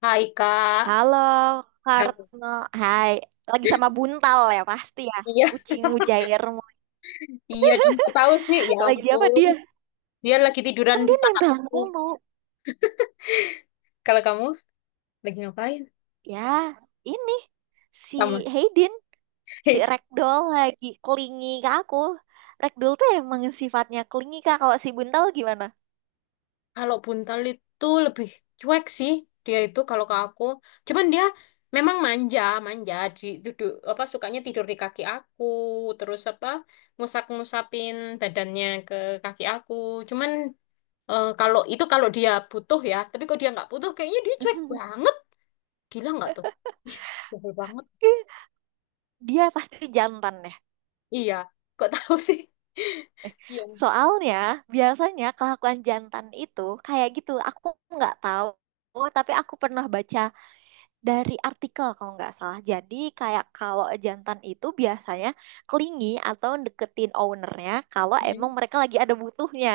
Hai Kak. Halo, Nah, Karno. Hai, lagi sama Buntal ya pasti ya. iya, Kucing mujairmu. iya dong. Kok tahu sih? Ya Lagi apa ampun. dia? Dia lagi tiduran Kan di dia nempel aku. mulu. Kalau kamu lagi ngapain? Ya, ini si Sama. Hayden, si Ragdoll lagi klingi ke aku. Ragdoll tuh emang sifatnya klingi Kak. Kalau si Buntal gimana? Kalau buntal itu lebih cuek sih. Dia itu kalau ke aku. Cuman dia memang manja, manja. Di duduk apa sukanya tidur di kaki aku. Terus apa ngusap-ngusapin badannya ke kaki aku. Cuman kalau itu kalau dia butuh ya. Tapi kalau dia nggak butuh, kayaknya dia cuek banget. Gila nggak tuh? Ih, sebel banget. Dia pasti jantan ya. Iya, kok tahu sih? Iya, Soalnya biasanya kelakuan jantan itu kayak gitu. Aku nggak tahu, tapi aku pernah baca dari artikel kalau nggak salah. Jadi kayak kalau jantan itu biasanya clingy atau deketin ownernya kalau emang nyanyi. mereka lagi ada butuhnya.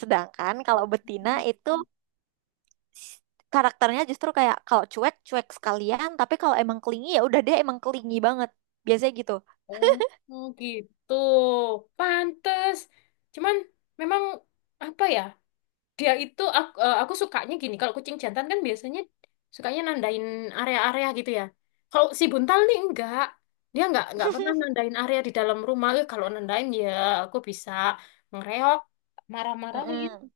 Sedangkan kalau betina itu s- karakternya justru kayak kalau cuek cuek sekalian, tapi kalau emang clingy ya udah dia emang clingy banget. Biasanya gitu. Oh, oh gitu. Pantes. Cuman memang apa ya? Dia itu aku, aku sukanya gini. Kalau kucing jantan kan biasanya sukanya nandain area-area gitu ya. Kalau si buntal nih enggak. Dia enggak pernah nandain area di dalam rumah. Eh, kalau nandain ya aku bisa ngereok, marah-marahin. Mm-mm.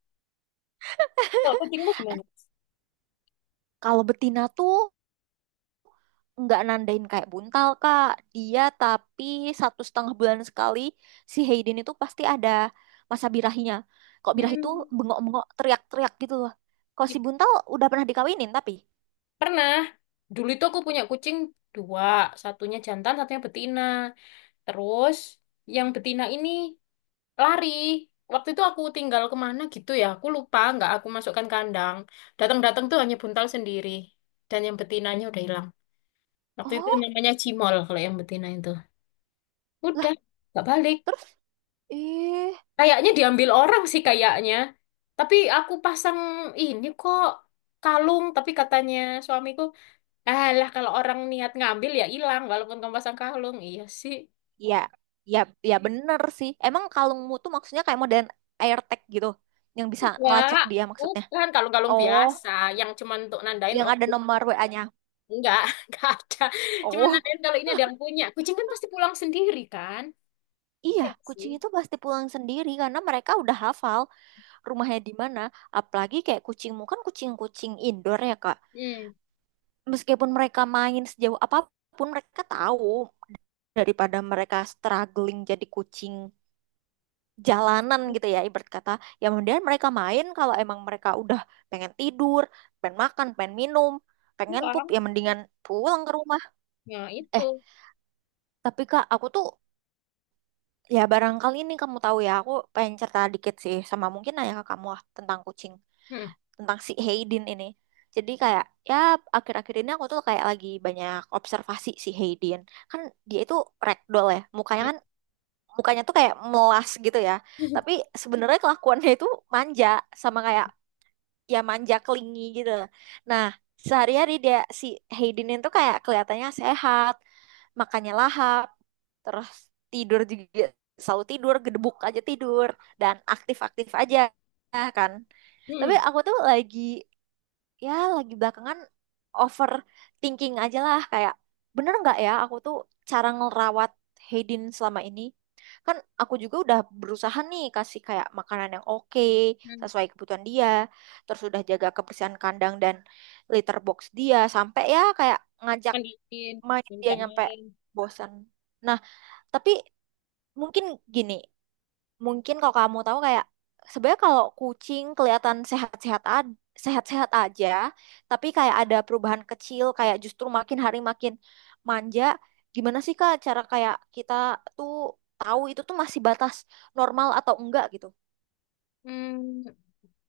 Kalau kucingmu gimana? Kalau betina tuh nggak nandain kayak buntal kak, dia tapi satu setengah bulan sekali si Hayden itu pasti ada masa birahinya, kok birah itu Hmm. bengok-bengok teriak-teriak gitu loh. Kalau si buntal udah pernah dikawinin tapi Pernah. Dulu itu aku punya kucing dua, satunya jantan, satunya betina. Terus yang betina ini lari. Waktu itu aku tinggal kemana gitu ya, aku lupa, nggak aku masukkan kandang. Datang-datang tuh hanya buntal sendiri. Dan yang betinanya udah hilang. Waktu itu oh namanya Cimol kalau yang betina itu. lah, Udah, nggak balik. terus eh Kayaknya diambil orang sih kayaknya. Tapi aku pasang ini kok kalung, tapi katanya suamiku ah lah kalau orang niat ngambil ya hilang walaupun kamu pasang kalung. Iya sih. ya, ya, ya, bener sih emang kalungmu tuh maksudnya kayak modern AirTag gitu yang bisa Enggak. ngelacak dia maksudnya. Bukan kalung-kalung Oh, biasa yang cuman untuk nandain yang oh ada nomor WA-nya. enggak, enggak ada. Cuman Oh nandain kalau ini ada yang punya. Kucing kan pasti pulang sendiri kan? iya, Iya nggak sih. kucing itu pasti pulang sendiri karena mereka udah hafal rumahnya di mana. Apalagi kayak kucingmu kan kucing-kucing indoor ya Kak. Hmm. Meskipun mereka main sejauh apapun mereka tahu daripada mereka struggling jadi kucing jalanan Kalau gitu ya ibarat kata. Ya kemudian mereka main, kalau emang mereka udah pengen tidur, pengen makan, pengen minum, pengen pup, pulang. ya mendingan pulang ke rumah. Ya Eh, itu. tapi Kak aku tuh, ya barangkali ini kamu tahu ya, aku pengen cerita dikit sih sama mungkin ayah kamu ah, tentang kucing. Hmm. Tentang si Hayden ini. Jadi kayak ya akhir-akhir ini aku tuh kayak lagi banyak observasi si Hayden. Kan dia itu ragdoll ya. Mukanya Hmm. kan mukanya tuh kayak melas gitu ya. Tapi sebenarnya kelakuannya itu manja, sama kayak ya manja kelingi gitu. Nah, sehari-hari dia si Hayden itu kayak kelihatannya sehat, makannya lahap, terus tidur juga selalu tidur, gedebuk aja tidur, dan aktif-aktif aja kan. Tapi Hmm. aku tuh lagi ya lagi belakangan overthinking aja lah kayak bener nggak ya aku tuh cara ngerawat Haydin selama ini. Kan aku juga udah berusaha nih kasih kayak makanan yang oke Hmm. sesuai kebutuhan dia, terus udah jaga kebersihan kandang dan litter box dia, sampai ya kayak ngajak Mandiin, main dia minjak nyampe main. bosan. Nah, tapi mungkin gini, mungkin kalau kamu tahu kayak sebenarnya kalau kucing kelihatan sehat-sehat aja, tapi kayak ada perubahan kecil kayak justru makin hari makin manja. Gimana sih Kak cara kayak kita tuh tahu itu tuh masih batas normal atau enggak gitu? Hmm,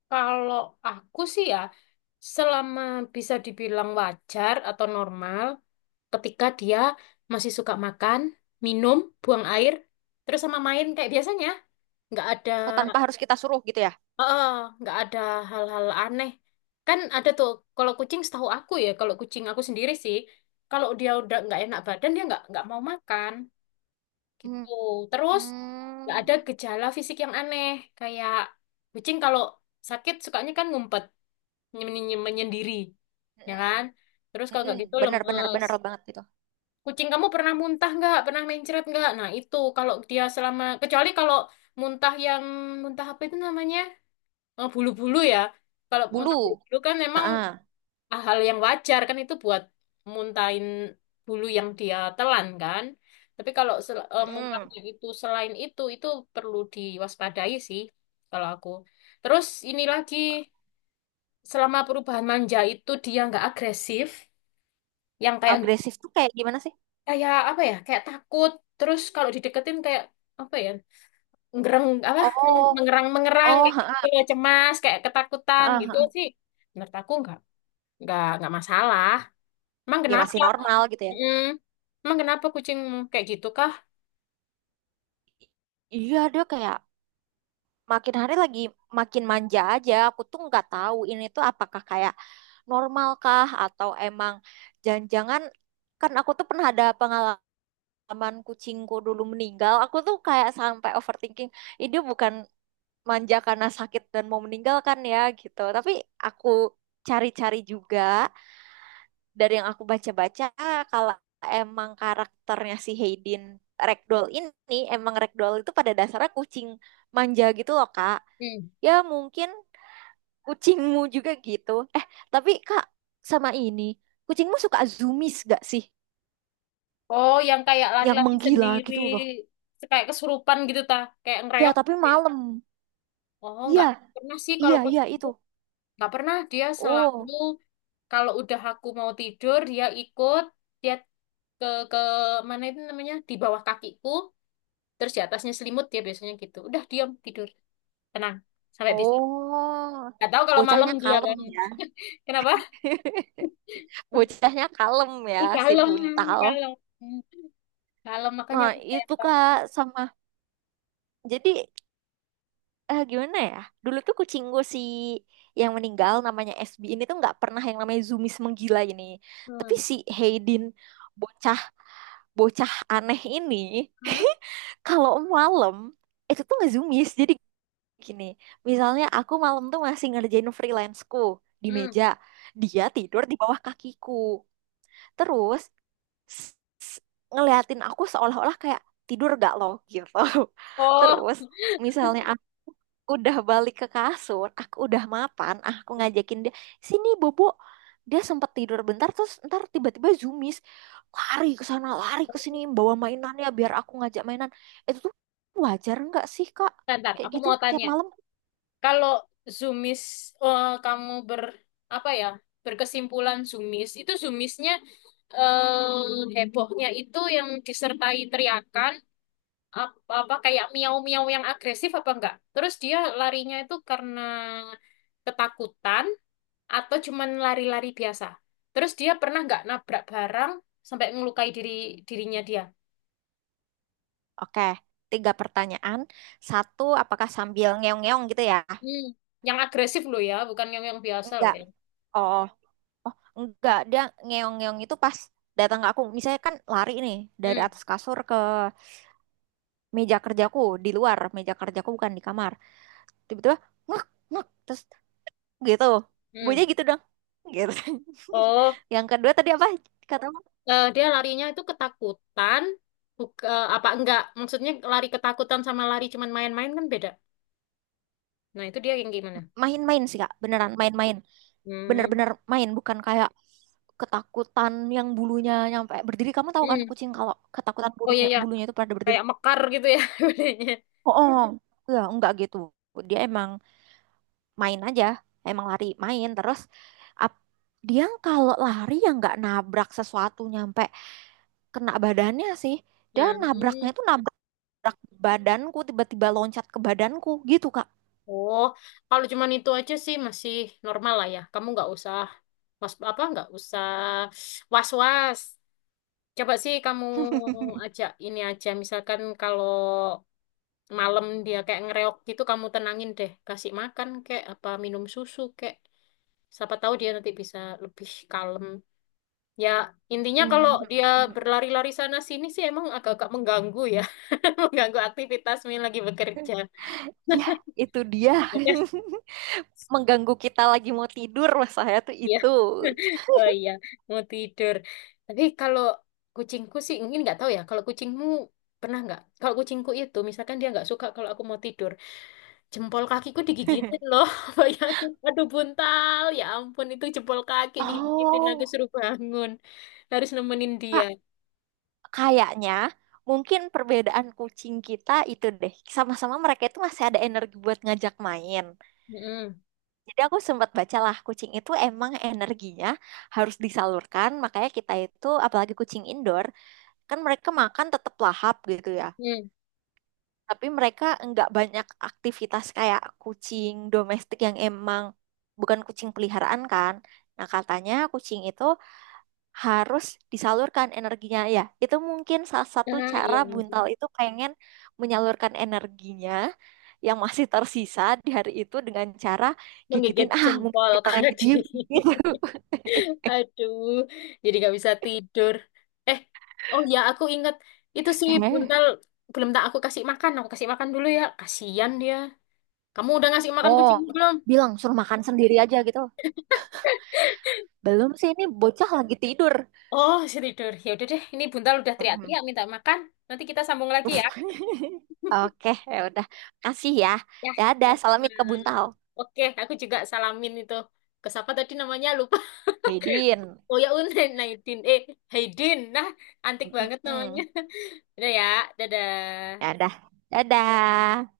kalau aku sih ya, selama bisa dibilang wajar atau normal, ketika dia masih suka makan, minum, buang air, terus sama main kayak biasanya. Nggak ada, Oh, tanpa harus kita suruh gitu ya? eh, nggak ada hal-hal aneh. Kan ada tuh, kalau kucing setahu aku ya, kalau kucing aku sendiri sih, kalau dia udah nggak enak badan, dia nggak mau makan Hmm. gitu. Terus nggak ada hmm gejala fisik yang aneh, kayak kucing kalau sakit sukanya kan ngumpet, nyemen- menyendiri, ya kan? Terus kalau nggak gitu Benar-benar, benar benar lemes. benar banget itu. Kucing kamu pernah muntah nggak? Pernah mencret nggak? Nah itu kalau dia selama kecuali kalau muntah yang muntah apa itu namanya eh, bulu-bulu ya. Kalau muntah Bulu. bulu-bulu kan memang Heeh. hal yang wajar kan itu buat muntahin bulu yang dia telan kan. Tapi kalau sel- Mm-mm. muntahnya itu selain itu perlu diwaspadai sih kalau aku. Terus ini lagi selama perubahan manja itu dia nggak agresif, yang kayak Agresif tuh kayak gimana sih? kayak apa ya kayak takut terus kalau dideketin kayak apa ya ngereng apa Oh, mengerang mengerang oh, kayak gitu heeh, kayak cemas kayak ketakutan heeh, gitu heeh. sih menurut aku nggak nggak masalah emang Ya kenapa. masih normal gitu ya. Mm. Emang kenapa kucing kayak gitu kah. Iya dia kayak makin hari lagi makin manja aja. Aku tuh nggak tahu ini tuh apakah kayak normalkah atau emang jangan-jangan, kan aku tuh pernah ada pengalaman kucingku dulu meninggal. Aku tuh kayak sampai overthinking. Ini dia bukan manja karena sakit dan mau meninggalkan ya gitu. Tapi aku cari-cari juga dari yang aku baca-baca, kalau emang karakternya si Hayden Ragdoll ini, emang Ragdoll itu pada dasarnya kucing manja gitu loh Kak. Mm. Ya mungkin kucingmu juga gitu. Eh, tapi Kak, sama ini, kucingmu suka zoomies gak sih, Oh yang kayak yang lari-lari menggila sendiri gitu loh? kayak kesurupan gitu ta kayak Ya ngereok tapi gitu ya. malam. Oh Iya, nggak pernah sih kalau iya kucing itu. itu. Nggak pernah dia selalu Oh, kalau udah aku mau tidur dia ikut dia ke ke mana itu namanya di bawah kakiku terus di atasnya selimut dia biasanya gitu udah diam tidur tenang sampai besok oh, nggak tahu kalau malam bocahnya dia kalem kan. ya. Kenapa Bocahnya kalem ih ya, si kalem buntal. kalem kalem makanya Nah aku sayang itu banget. Kak, sama, jadi eh gimana ya? Dulu tuh kucing gue si yang meninggal namanya SB ini tuh nggak pernah yang namanya Zumis menggila ini. Tapi Hmm. si Haydin, bocah bocah aneh ini, Hmm? kalau malam itu tuh nggak Zumis. Jadi gini, misalnya aku malam tuh masih ngerjain freelanceku di Hmm. meja, dia tidur di bawah kakiku. Terus s- s- ngeliatin aku seolah-olah kayak tidur gak lo gitu. Oh, Terus misalnya udah balik ke kasur, aku udah mapan, ah, aku ngajakin dia, sini Bobo. Dia sempat tidur bentar, terus ntar tiba-tiba zoomies. Lari ke sana, lari ke sini, bawa mainannya biar aku ngajak mainan. Itu tuh wajar nggak sih, Kak? bentar. Kayak Aku gitu, mau tiap tanya malam. kalau zoomies kamu ber apa ya berkesimpulan zoomies itu zoomiesnya eh hebohnya itu yang disertai teriakan ap- apa kayak miau-miau yang agresif apa enggak? Terus dia larinya itu karena ketakutan atau cuman lari-lari biasa? Terus dia pernah nggak nabrak barang sampai ngelukai dirinya dia? Oke, tiga pertanyaan. Satu, apakah sambil ngeong-ngeong gitu ya? Hmm, yang agresif loh ya, bukan yang yang biasa loh Enggak. ya. Oh, oh enggak. Dia ngeong-ngeong itu pas datang ke aku. Misalnya kan lari nih, dari Hmm, atas kasur ke meja kerjaku, di luar meja kerjaku bukan di kamar, tiba-tiba ngek ngek terus gitu, bunyinya hmm. gitu dong gitu. Oh, Yang kedua tadi apa kata kamu? Dia larinya itu ketakutan, buka, apa enggak? Maksudnya lari ketakutan sama lari cuman main-main kan beda. Nah, itu dia yang gimana? Main-main sih kak, beneran main-main, Hmm, bener-bener main, bukan kayak ketakutan yang bulunya nyampe berdiri. Kamu tahu kan hmm. kucing kalau ketakutan Oh iya bulunya ya, bulunya itu pada berdiri. kayak mekar gitu ya bunyinya. Oh, oh. Ya, enggak gitu, dia emang main aja, emang lari main. Terus ap- dia kalau lari ya nggak nabrak sesuatu nyampe kena badannya sih. Dia nabraknya Hmm. itu nabrak gerak badanku, tiba-tiba loncat ke badanku gitu Kak. Oh, kalau cuman itu aja sih masih normal lah ya. Kamu nggak usah was apa nggak usah was-was. Coba sih kamu ajak ini aja. Misalkan kalau malam dia kayak ngereok gitu, kamu tenangin deh. Kasih makan kayak apa minum susu kayak. Siapa tahu dia nanti bisa lebih kalem. Ya, intinya kalau Mhm. dia berlari-lari sana sini sih emang agak-agak mengganggu ya. Mengganggu aktivitasmu yang lagi bekerja. Ya, itu dia. Mengganggu kita lagi mau tidur mas saya tuh Iya. itu. Oh iya, mau tidur. Tapi kalau kucingku sih, mungkin nggak tahu ya. Kalau kucingmu pernah nggak? Kalau kucingku itu, misalkan dia nggak suka kalau aku mau tidur, jempol kakiku digigitin loh. Bayangin, aduh buntal. Ya ampun, itu jempol kaki digigitin. Aku Oh, suruh bangun, harus nemenin dia. Kak, kayaknya mungkin perbedaan kucing kita itu deh. Sama-sama mereka itu masih ada energi buat ngajak main. Mm-mm. Jadi aku sempat bacalah kucing itu emang energinya harus disalurkan. Makanya kita itu, apalagi kucing indoor, kan mereka makan tetap lahap gitu ya. Mm. Tapi mereka nggak banyak aktivitas kayak kucing domestik yang emang bukan kucing peliharaan kan. Nah, katanya kucing itu harus disalurkan energinya ya. Itu mungkin salah satu Ah iya, cara ampun. Buntal itu pengen menyalurkan energinya yang masih tersisa di hari itu dengan cara gigitin Menggigit ah mumpung jempol kita lagi kaki. diem gitu. Aduh, jadi gak bisa tidur. Eh, oh ya aku ingat itu si Eh, Buntal belum tak aku kasih makan. Aku kasih makan dulu ya. Kasihan dia. Kamu udah ngasih makan oh, kucing belum? bilang suruh makan sendiri aja gitu. Belum sih ini bocah lagi tidur. Oh, si tidur. Ya udah deh, ini Buntal udah Mm-mm. teriak-teriak minta makan. Nanti kita sambung lagi ya. Oke, ya udah. Kasih ya. Ya. Dadah, Sama-sama. salamin ke Buntal. Oke, aku juga salamin itu. Ke siapa tadi namanya? Lupa. Hidin. Oh ya, Unen, Naidin. Eh, Haidin. Nah, antik banget namanya. Mm-mm. Udah ya, dadah. Dadah. Dadah.